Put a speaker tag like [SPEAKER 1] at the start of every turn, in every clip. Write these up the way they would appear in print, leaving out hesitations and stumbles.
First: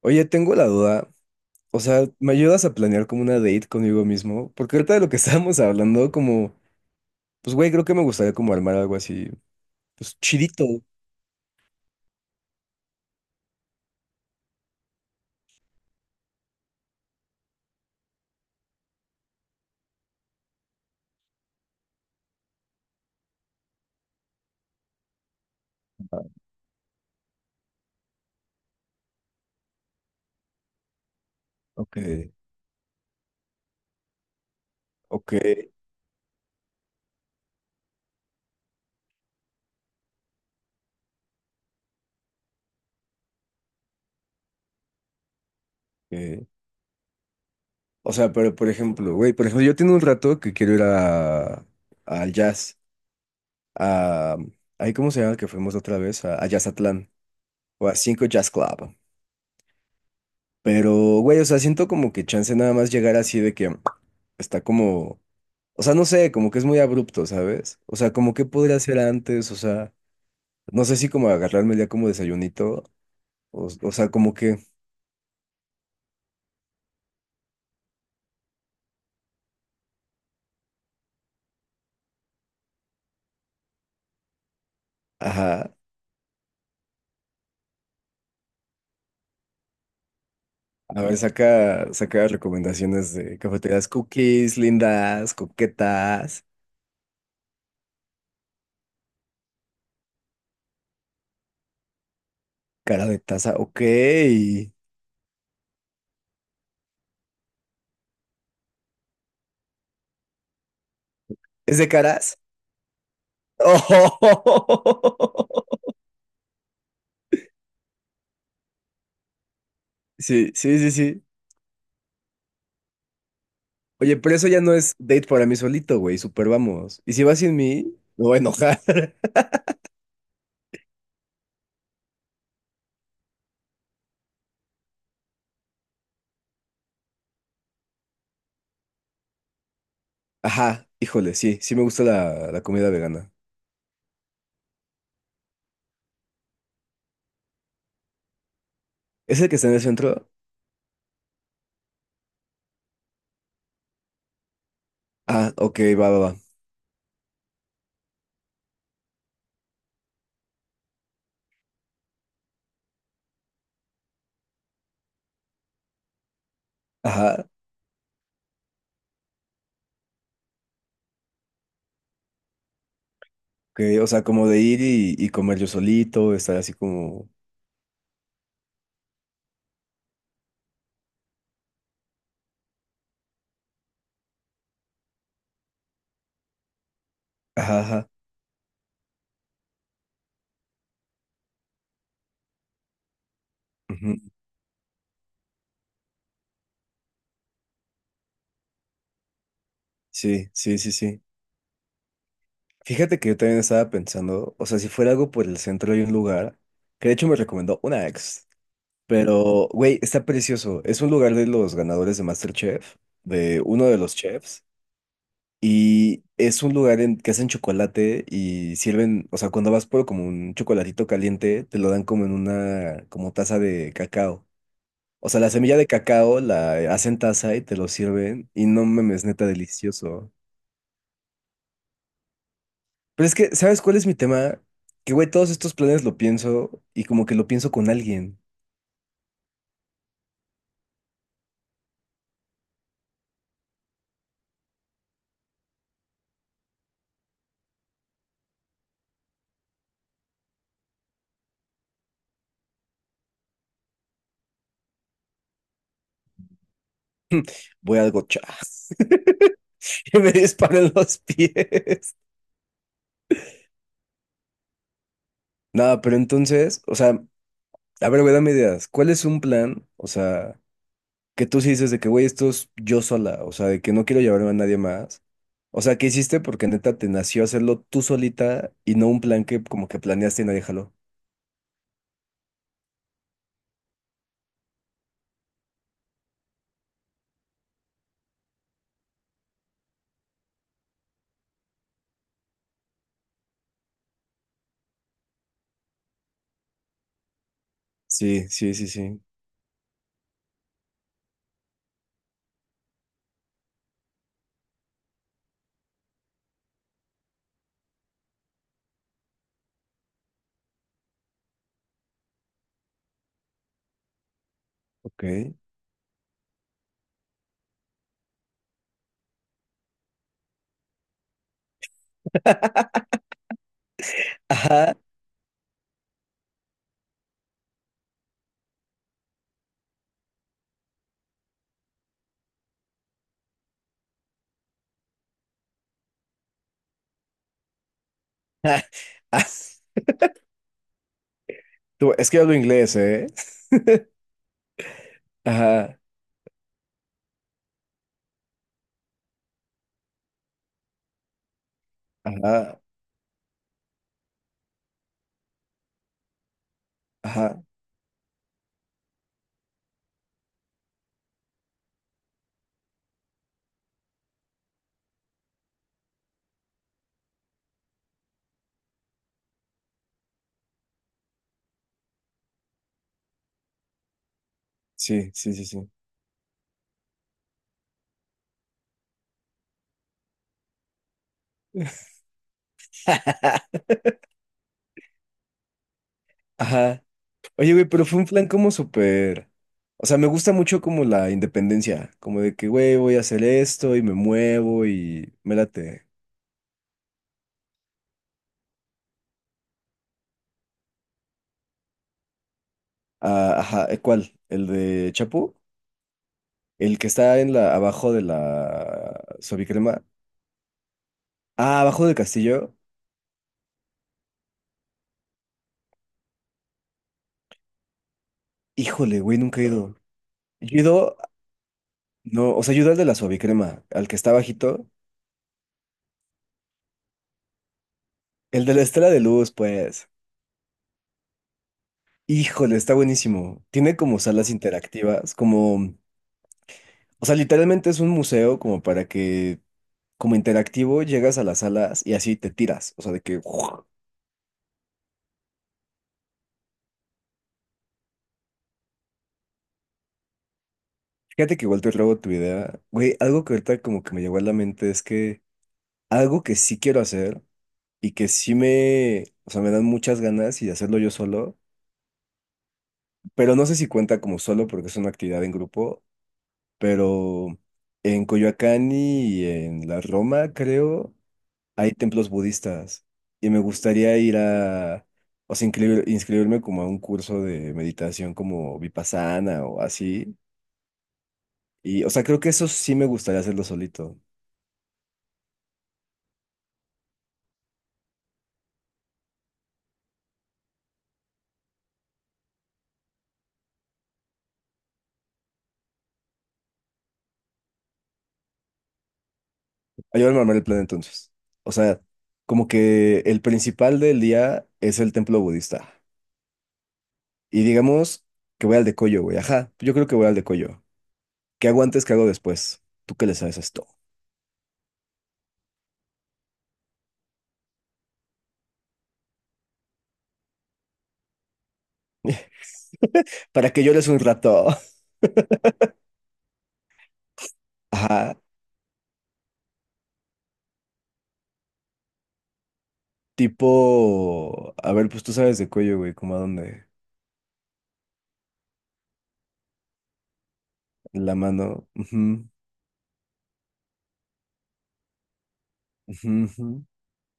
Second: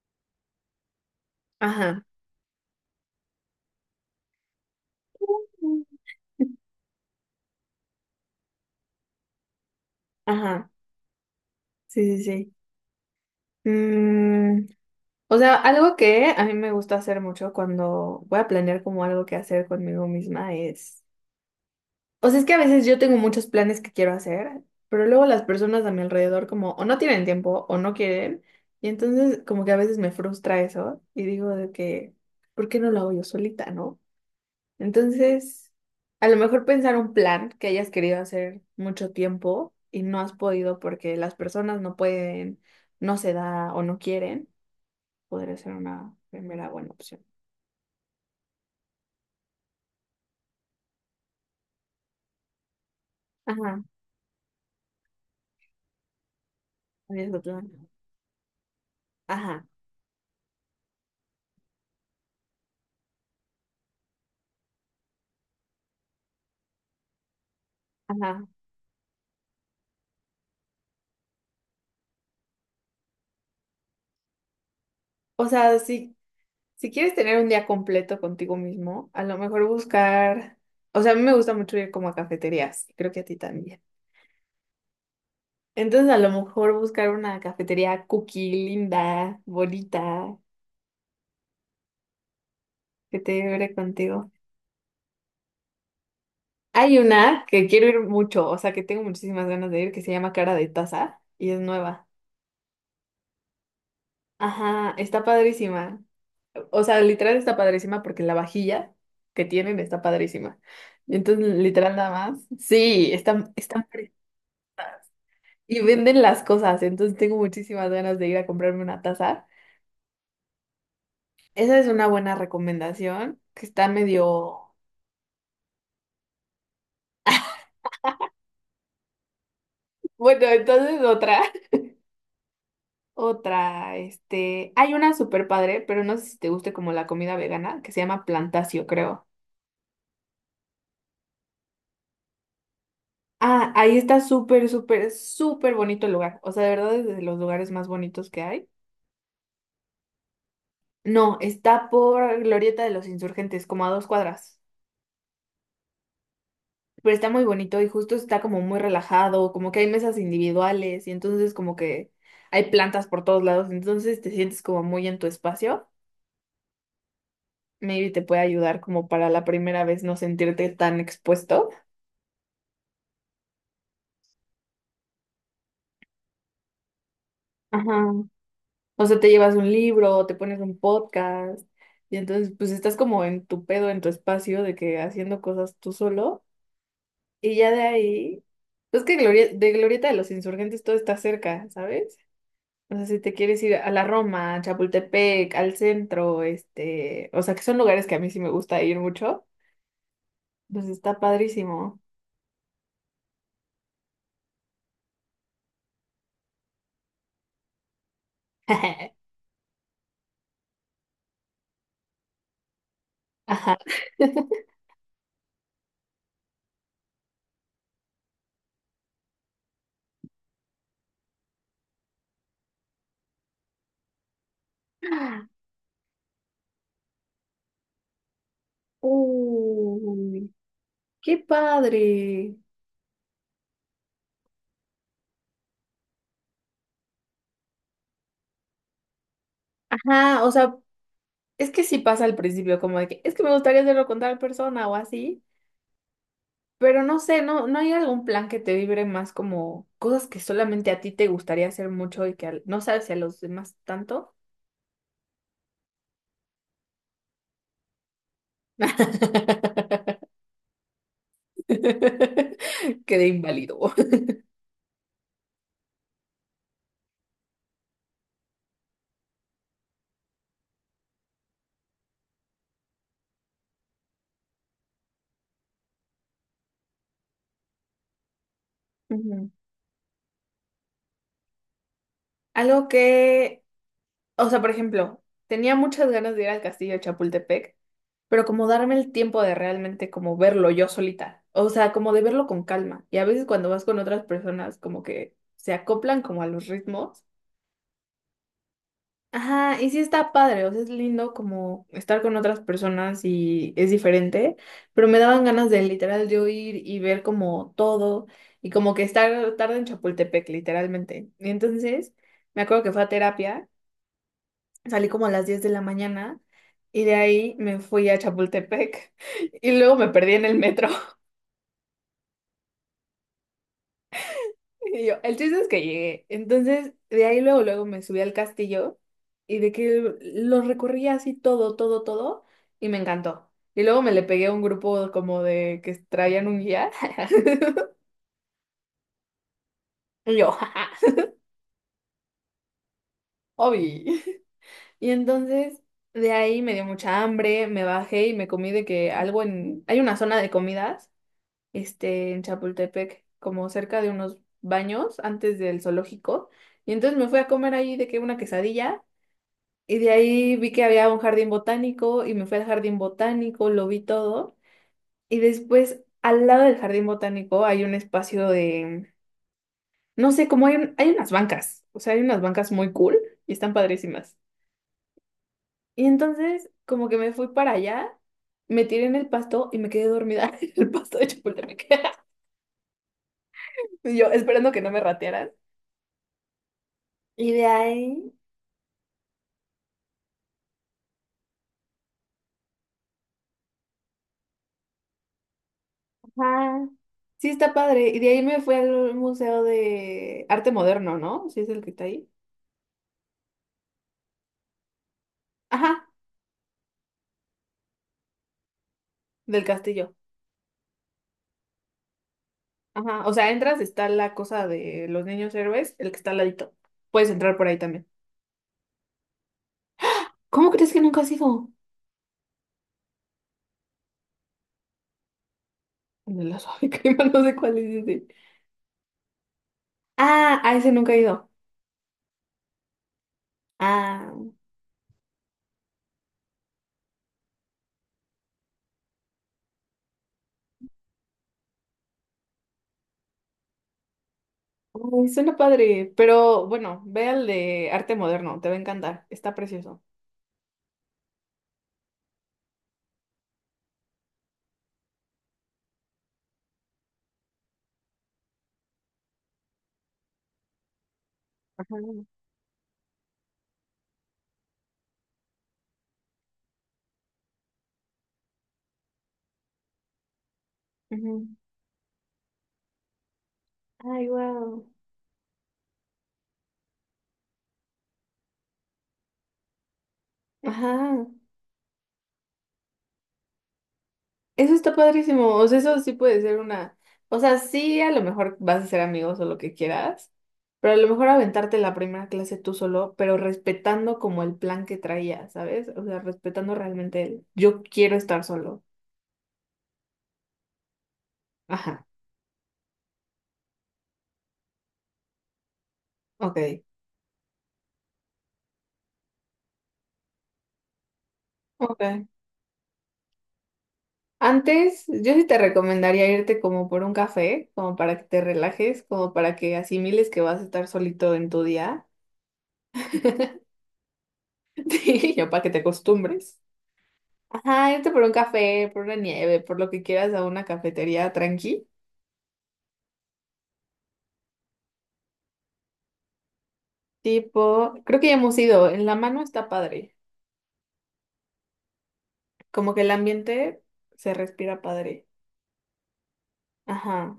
[SPEAKER 1] Oye, tengo la duda. O
[SPEAKER 2] Ajá,
[SPEAKER 1] sea, ¿me ayudas a planear como una date conmigo mismo? Porque ahorita de lo que estábamos hablando, como, pues güey, creo que me gustaría como armar algo así, pues chidito.
[SPEAKER 2] ajá, sí, sí, sí. Mm, o sea, algo que a mí me gusta hacer mucho cuando voy a planear como algo que hacer conmigo misma es, o sea, es que a veces yo tengo muchos planes que quiero hacer, pero luego las personas a mi alrededor como o no tienen tiempo o no quieren, y entonces como que a veces me frustra eso y digo de
[SPEAKER 1] Ok,
[SPEAKER 2] que, ¿por qué no lo hago yo solita, no?
[SPEAKER 1] ok,
[SPEAKER 2] Entonces, a lo mejor pensar un plan que hayas querido hacer mucho tiempo y no has podido porque las personas no pueden, no se da o no quieren, podría ser una
[SPEAKER 1] ok.
[SPEAKER 2] primera buena opción.
[SPEAKER 1] O sea, pero por ejemplo, güey, por ejemplo, yo tengo un rato que quiero ir al jazz,
[SPEAKER 2] Ajá,
[SPEAKER 1] a, ahí cómo se llama que fuimos la otra vez, a Jazzatlán,
[SPEAKER 2] es tu
[SPEAKER 1] o
[SPEAKER 2] plan.
[SPEAKER 1] a Cinco Jazz Club.
[SPEAKER 2] Ajá,
[SPEAKER 1] Pero, güey, o sea, siento como que chance nada más llegar así de que está como. O sea, no sé, como que es muy abrupto, ¿sabes? O sea, como que
[SPEAKER 2] ajá.
[SPEAKER 1] podría hacer antes, o sea, no sé si como agarrarme ya como desayunito, o sea, como que,
[SPEAKER 2] O sea, si quieres tener un día completo contigo mismo, a lo mejor buscar, o sea, a mí me gusta mucho ir como a cafeterías, y creo que a ti también.
[SPEAKER 1] ajá,
[SPEAKER 2] Entonces, a lo mejor buscar una cafetería cookie linda, bonita,
[SPEAKER 1] a ver, saca recomendaciones
[SPEAKER 2] que te
[SPEAKER 1] de
[SPEAKER 2] lleve
[SPEAKER 1] cafeterías
[SPEAKER 2] contigo.
[SPEAKER 1] cookies, lindas, coquetas,
[SPEAKER 2] Hay una que quiero ir mucho, o sea, que tengo muchísimas ganas de ir, que se llama Cara de Taza y es nueva.
[SPEAKER 1] cara de taza, ok. ¿Es
[SPEAKER 2] Ajá, está padrísima. O sea, literal está padrísima porque la vajilla que tienen está padrísima. Entonces,
[SPEAKER 1] de
[SPEAKER 2] literal nada
[SPEAKER 1] caras?
[SPEAKER 2] más. Sí, y venden las cosas, entonces tengo muchísimas ganas de ir a comprarme una taza.
[SPEAKER 1] Sí, sí, sí, sí.
[SPEAKER 2] Esa es una buena recomendación, que está
[SPEAKER 1] Oye, pero eso ya
[SPEAKER 2] medio...
[SPEAKER 1] no es date para mí solito, güey, super vamos. Y si vas sin mí, me voy a enojar.
[SPEAKER 2] Bueno, entonces otra. Otra, hay una súper padre, pero no sé si te guste como la comida vegana, que se llama Plantacio, creo.
[SPEAKER 1] Ajá, híjole, sí, sí me gusta la comida vegana.
[SPEAKER 2] Ah, ahí está súper, súper, súper bonito el lugar. O sea, de verdad es de los lugares más bonitos que hay.
[SPEAKER 1] ¿Es el que está en el centro?
[SPEAKER 2] No, está por Glorieta de los Insurgentes, como a dos cuadras.
[SPEAKER 1] Ah, ok, va, va, va.
[SPEAKER 2] Pero está muy bonito y justo está como muy relajado, como que hay mesas individuales y entonces como que hay plantas por todos lados, entonces te sientes como muy en tu espacio.
[SPEAKER 1] Ajá,
[SPEAKER 2] Maybe te puede ayudar como para la primera vez no sentirte tan expuesto.
[SPEAKER 1] ok, o sea, como de ir y comer yo solito, estar así como...
[SPEAKER 2] Ajá. O sea, te llevas un libro, te pones un podcast, y entonces pues estás como en tu pedo, en tu espacio, de que haciendo cosas tú solo, y ya
[SPEAKER 1] Ajá,
[SPEAKER 2] de
[SPEAKER 1] ajá.
[SPEAKER 2] ahí, pues que de Glorieta de los Insurgentes todo está cerca, ¿sabes? O sea, si te quieres ir a la
[SPEAKER 1] Ujú,
[SPEAKER 2] Roma, a Chapultepec, al centro, o sea, que son lugares que a mí sí me gusta ir mucho,
[SPEAKER 1] sí, sí,
[SPEAKER 2] pues
[SPEAKER 1] sí,
[SPEAKER 2] está
[SPEAKER 1] sí.
[SPEAKER 2] padrísimo.
[SPEAKER 1] Fíjate que yo también estaba pensando, o sea, si fuera algo por el centro hay un lugar, que de hecho me recomendó una ex, pero, güey, está precioso. Es un lugar de los ganadores de MasterChef, de
[SPEAKER 2] Ajá.
[SPEAKER 1] uno de los chefs. Y es un lugar en que hacen chocolate y sirven, o sea, cuando vas por como un chocolatito caliente, te lo dan como en una, como taza de cacao. O sea, la semilla de cacao la hacen taza y te lo sirven y no mames, neta delicioso.
[SPEAKER 2] Uy, qué padre.
[SPEAKER 1] Pero es que, ¿sabes cuál es mi tema? Que, güey, todos estos planes lo pienso y como que lo pienso con alguien.
[SPEAKER 2] Ajá, o sea, es que sí pasa al principio, como de que es que me gustaría hacerlo con tal persona o así, pero no sé, no hay algún plan que te vibre más como cosas que solamente a ti te gustaría hacer mucho y que no sabes si a los demás tanto.
[SPEAKER 1] Voy al gocha. Y me disparan los pies.
[SPEAKER 2] Quedé inválido.
[SPEAKER 1] Nada, pero entonces, o sea, a ver, güey, dame ideas. ¿Cuál es un plan? O sea... que tú sí dices de que, güey, esto es yo sola, o sea, de que no quiero llevarme a nadie más. O sea, ¿qué hiciste? Porque neta te nació hacerlo tú solita y no un plan
[SPEAKER 2] Ujú.
[SPEAKER 1] que como que planeaste y nadie jaló.
[SPEAKER 2] Algo que... O sea, por ejemplo, tenía muchas ganas de ir al castillo de Chapultepec, pero como darme el tiempo de realmente como verlo yo solita. O sea, como de verlo con calma. Y a veces cuando vas con otras personas, como que se acoplan como a los ritmos.
[SPEAKER 1] Sí, sí, sí, sí.
[SPEAKER 2] Ajá, y sí está padre, o sea, es lindo como estar con otras personas y es diferente, pero me daban ganas de literal yo ir y ver como todo y como que estar tarde en Chapultepec, literalmente. Y entonces me acuerdo que fue a terapia. Salí como a las
[SPEAKER 1] Ok.
[SPEAKER 2] 10 de la mañana y de ahí me fui a Chapultepec y luego me perdí en el metro.
[SPEAKER 1] Ajá.
[SPEAKER 2] Y yo, el chiste es que llegué. Entonces, de ahí luego, luego me subí al castillo y de que lo recorrí así todo, todo, todo y me encantó. Y luego me le pegué a un grupo como de que traían un guía.
[SPEAKER 1] Ah,
[SPEAKER 2] Y yo, jaja,
[SPEAKER 1] tú, es que yo hablo inglés, ¿eh?
[SPEAKER 2] obvio. Y entonces
[SPEAKER 1] Ajá,
[SPEAKER 2] de ahí me dio mucha hambre, me bajé y me comí de que algo en... Hay una zona de comidas en
[SPEAKER 1] ajá,
[SPEAKER 2] Chapultepec, como cerca de unos baños antes del zoológico. Y entonces me fui a
[SPEAKER 1] ajá.
[SPEAKER 2] comer ahí de que una quesadilla y de ahí vi que había un jardín botánico y me fui al jardín botánico, lo vi todo. Y después al lado del jardín botánico hay un espacio de, no sé, como hay, hay unas bancas, o sea, hay unas bancas muy cool y están padrísimas.
[SPEAKER 1] Sí, sí, sí, sí.
[SPEAKER 2] Y entonces como que me fui para allá. Me tiré en el pasto y me quedé dormida en el pasto de Chapultepec. Y yo esperando que no me ratearan.
[SPEAKER 1] Ajá.
[SPEAKER 2] Y de
[SPEAKER 1] Oye, güey, pero fue un
[SPEAKER 2] ahí,
[SPEAKER 1] plan como súper. O sea, me gusta mucho como la independencia, como de que, güey, voy a hacer esto y me muevo y me late.
[SPEAKER 2] ajá, sí está padre. Y de ahí me fui al Museo de Arte Moderno, ¿no? Sí es el que está ahí.
[SPEAKER 1] Ah, ajá, ¿eh, ¿cuál? ¿El de Chapu?
[SPEAKER 2] Ajá,
[SPEAKER 1] El que está en la, abajo de la
[SPEAKER 2] del
[SPEAKER 1] suavicrema.
[SPEAKER 2] castillo.
[SPEAKER 1] Ah, abajo del castillo.
[SPEAKER 2] Ajá, o sea, entras, está la cosa de los niños héroes, el que está al ladito. Puedes entrar por ahí también.
[SPEAKER 1] Híjole, güey, nunca he ido.
[SPEAKER 2] ¿Cómo
[SPEAKER 1] Yo he
[SPEAKER 2] crees que
[SPEAKER 1] ido,
[SPEAKER 2] nunca has ido?
[SPEAKER 1] no, o sea, yo he ido al de la suavicrema, al que está bajito.
[SPEAKER 2] El de la suave crema, no sé cuál es ese.
[SPEAKER 1] El de la estela de luz, pues.
[SPEAKER 2] Ah, a ese nunca he ido.
[SPEAKER 1] Híjole, está buenísimo. Tiene como
[SPEAKER 2] Ah,
[SPEAKER 1] salas interactivas, como, o sea, literalmente es un museo como para que, como interactivo, llegas a las salas y así te tiras. O sea, de que, ¡guau!
[SPEAKER 2] ay, suena padre. Pero bueno, ve al de Arte Moderno, te va a encantar. Está precioso.
[SPEAKER 1] Fíjate que igual te robo tu idea. Güey, algo que ahorita como que me llegó a la mente es que algo que sí quiero hacer y que sí me, o sea, me dan muchas ganas y de hacerlo yo solo,
[SPEAKER 2] Ajá.
[SPEAKER 1] pero no sé si cuenta como solo porque es una actividad en grupo, pero en Coyoacán y en la Roma, creo,
[SPEAKER 2] Ujú.
[SPEAKER 1] hay templos budistas y me gustaría
[SPEAKER 2] Ay,
[SPEAKER 1] ir
[SPEAKER 2] wow.
[SPEAKER 1] a, o sea, inscribirme como a un curso de meditación como Vipassana o así.
[SPEAKER 2] Ajá.
[SPEAKER 1] Y, o sea, creo que eso sí me gustaría hacerlo solito.
[SPEAKER 2] Eso está padrísimo. O sea, eso sí puede ser una. O sea, sí, a lo mejor vas a ser amigos o lo que quieras, pero a lo mejor aventarte la primera clase tú solo, pero respetando como el plan que traías, ¿sabes? O sea, respetando realmente el yo quiero estar solo.
[SPEAKER 1] Ayúdame a armar el plan entonces. O sea,
[SPEAKER 2] Ajá,
[SPEAKER 1] como que el principal del día es el templo budista.
[SPEAKER 2] ok,
[SPEAKER 1] Y digamos que voy al de Coyo, güey. Ajá, yo creo que voy al de Coyo. ¿Qué hago
[SPEAKER 2] ok.
[SPEAKER 1] antes? ¿Qué hago después? ¿Tú qué le sabes a esto?
[SPEAKER 2] Antes, yo sí te recomendaría irte como por un café, como para que te relajes, como para que asimiles que vas a estar solito en tu día,
[SPEAKER 1] Para que llores un rato.
[SPEAKER 2] sí, ya para que te acostumbres. Ajá, irte por un
[SPEAKER 1] Ajá.
[SPEAKER 2] café, por una nieve, por lo que quieras a una cafetería tranqui.
[SPEAKER 1] Tipo, a ver, pues tú sabes de Coyo, güey, como a dónde.
[SPEAKER 2] Tipo, creo que ya hemos ido. En la mano está padre.
[SPEAKER 1] La mano. Ujú,
[SPEAKER 2] Como que el ambiente se respira padre.
[SPEAKER 1] ujú, ujú.
[SPEAKER 2] Ajá.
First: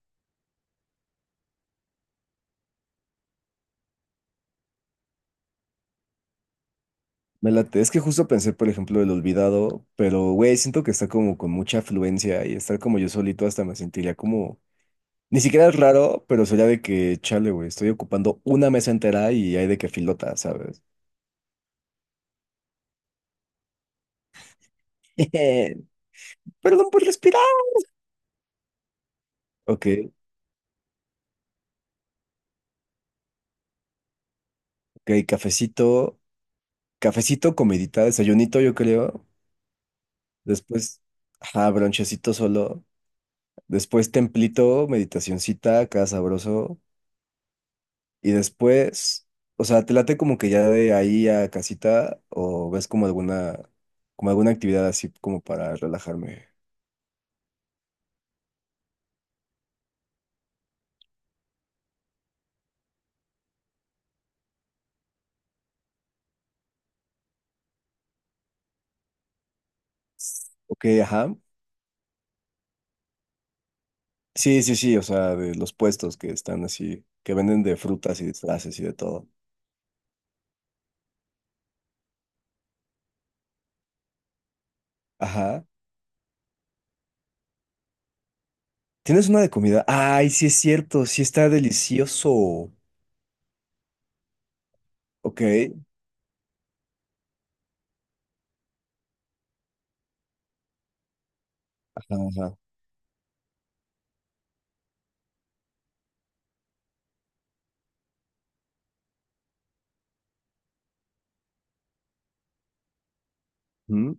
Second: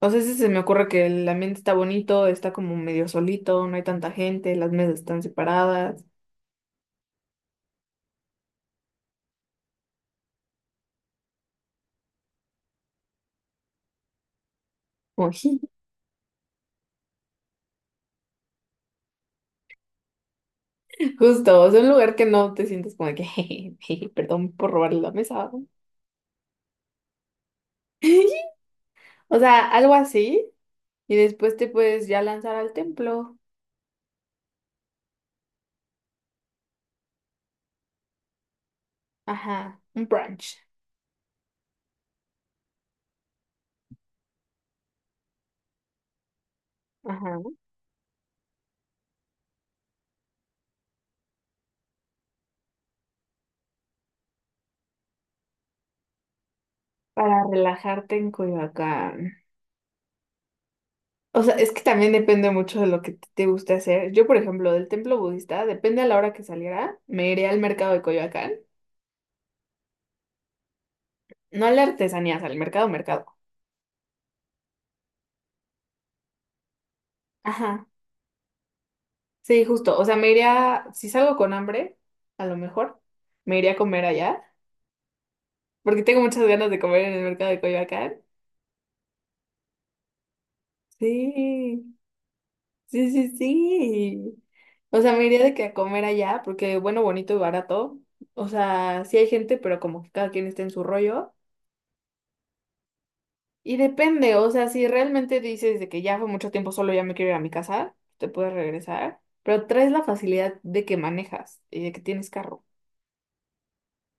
[SPEAKER 2] O sea, sí se me ocurre que el ambiente está bonito, está como medio solito, no hay tanta gente, las mesas están separadas.
[SPEAKER 1] Me late. Es que justo pensé, por ejemplo, el olvidado, pero, güey, siento que está como con mucha afluencia y estar como yo solito hasta me sentiría como.
[SPEAKER 2] Como,
[SPEAKER 1] Ni
[SPEAKER 2] ji.
[SPEAKER 1] siquiera es raro, pero sería de que, chale, güey, estoy ocupando una mesa entera y hay de que filota, ¿sabes?
[SPEAKER 2] Justo, o sea, un lugar que no te sientes como de que, "Jeje, perdón por robarle la mesa.
[SPEAKER 1] Perdón por respirar.
[SPEAKER 2] O sea,
[SPEAKER 1] Ok,
[SPEAKER 2] algo así. Y después te puedes ya lanzar al templo.
[SPEAKER 1] ok, cafecito, cafecito, comidita, desayunito, yo creo.
[SPEAKER 2] Ajá, un brunch.
[SPEAKER 1] Después, ajá, bronchecito solo. Después, templito, meditacioncita, acá sabroso.
[SPEAKER 2] Ajá.
[SPEAKER 1] Y después, o sea, ¿te late como que ya de ahí a casita o ves como alguna actividad así como para relajarme?
[SPEAKER 2] Para relajarte en Coyoacán. O sea, es que también depende mucho de lo que te guste hacer. Yo, por ejemplo, del templo budista, depende a la hora que saliera, me iré al mercado de Coyoacán.
[SPEAKER 1] Ok, ajá.
[SPEAKER 2] No a las artesanías, al mercado, mercado.
[SPEAKER 1] Sí, sí, sí, o sea, de los puestos que están así, que venden de
[SPEAKER 2] Ajá.
[SPEAKER 1] frutas y disfraces y de todo.
[SPEAKER 2] Sí, justo. O sea, me iría, si salgo con hambre, a lo mejor, me iría a comer allá,
[SPEAKER 1] Ajá.
[SPEAKER 2] porque tengo muchas ganas de comer en el mercado de Coyoacán.
[SPEAKER 1] ¿Tienes una de comida? Ay, sí es cierto, sí está
[SPEAKER 2] Sí.
[SPEAKER 1] delicioso.
[SPEAKER 2] Sí, sí, sí. O sea, me
[SPEAKER 1] Ok.
[SPEAKER 2] iría de que a comer allá, porque bueno, bonito y barato. O sea, sí hay gente, pero como que cada quien está en su rollo.
[SPEAKER 1] Ajá, ajá.
[SPEAKER 2] Y depende, o sea, si realmente dices de que ya fue mucho tiempo solo, ya me quiero ir a mi casa, te puedes regresar, pero traes la facilidad de que manejas y de que tienes carro.
[SPEAKER 1] Mm.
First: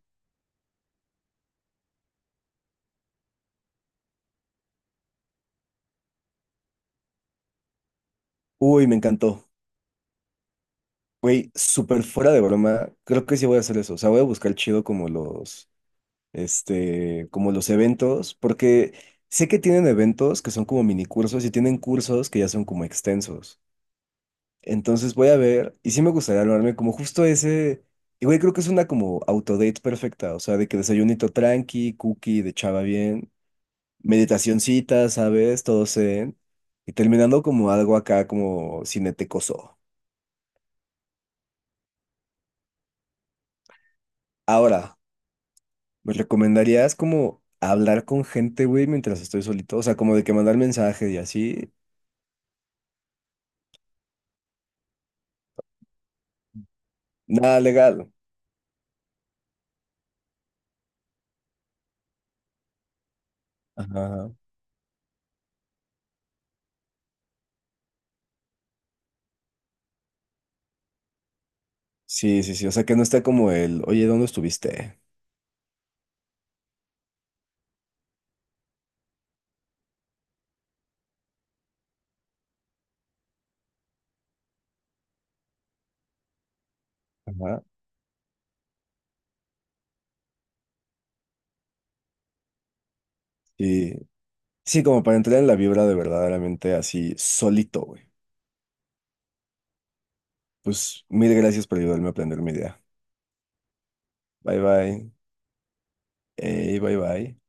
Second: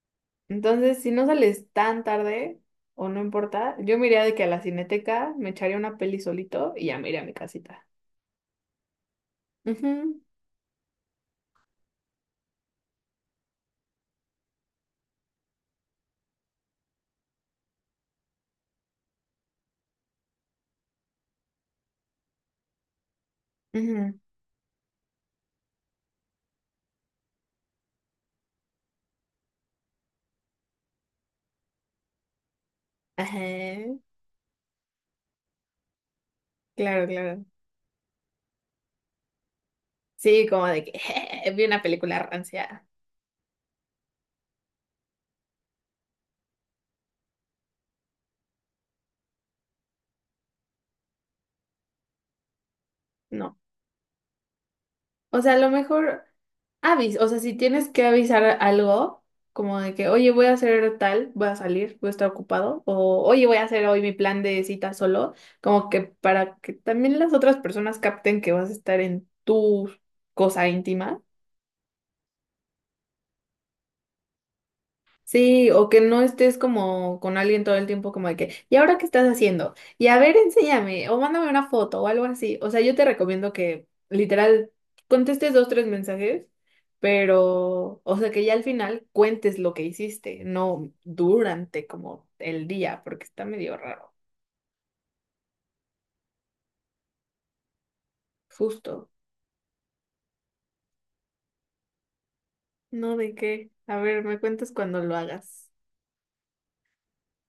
[SPEAKER 2] Entonces, si no sales tan tarde, o no importa, yo me iría de que a la cineteca me echaría una peli solito y ya me iría a mi casita.
[SPEAKER 1] Uy, me encantó.
[SPEAKER 2] Ujú,
[SPEAKER 1] Güey, súper fuera de broma. Creo que sí voy a hacer eso. O sea, voy a buscar chido como los, como los eventos, porque sé que tienen eventos que son como mini cursos y tienen cursos que ya son como extensos.
[SPEAKER 2] ujú.
[SPEAKER 1] Entonces voy a ver, y sí me gustaría armarme como justo ese, y güey, creo que es una como autodate perfecta, o sea, de que desayunito tranqui, cookie, de chava bien,
[SPEAKER 2] Ajá,
[SPEAKER 1] meditacioncita, ¿sabes? Todo zen, y
[SPEAKER 2] claro,
[SPEAKER 1] terminando
[SPEAKER 2] claro.
[SPEAKER 1] como algo acá como cinetecoso.
[SPEAKER 2] Sí, como de que vi una película rancia.
[SPEAKER 1] Ahora, ¿me recomendarías como hablar con gente, güey, mientras estoy solito? O sea, como de que mandar mensaje y así.
[SPEAKER 2] No. O sea, a lo mejor avis, o sea, si
[SPEAKER 1] Nada
[SPEAKER 2] tienes que
[SPEAKER 1] legal.
[SPEAKER 2] avisar algo, como de que, oye, voy a hacer tal, voy a salir, voy a estar ocupado, o oye, voy a hacer hoy mi
[SPEAKER 1] Ajá.
[SPEAKER 2] plan de cita solo, como que para que también las otras personas capten que vas a estar en tu cosa íntima.
[SPEAKER 1] Sí, sí, sí, o sea, que no está como el, oye, ¿dónde estuviste?
[SPEAKER 2] Sí, o que no estés como con alguien todo el tiempo como de que, ¿y ahora qué estás haciendo? Y a ver, enséñame, o mándame una foto o algo así. O sea, yo te recomiendo que literal contestes dos, tres mensajes,
[SPEAKER 1] Ajá.
[SPEAKER 2] pero, o sea, que ya al final cuentes lo que hiciste, no durante como el día, porque está medio
[SPEAKER 1] Sí.
[SPEAKER 2] raro.
[SPEAKER 1] Sí, como para entrar en la vibra de verdaderamente así solito, güey.
[SPEAKER 2] Justo.
[SPEAKER 1] Pues mil gracias por ayudarme a aprender mi idea.
[SPEAKER 2] No, ¿de qué? A ver, me
[SPEAKER 1] Bye
[SPEAKER 2] cuentas cuando
[SPEAKER 1] bye.
[SPEAKER 2] lo hagas.
[SPEAKER 1] Ey, bye bye.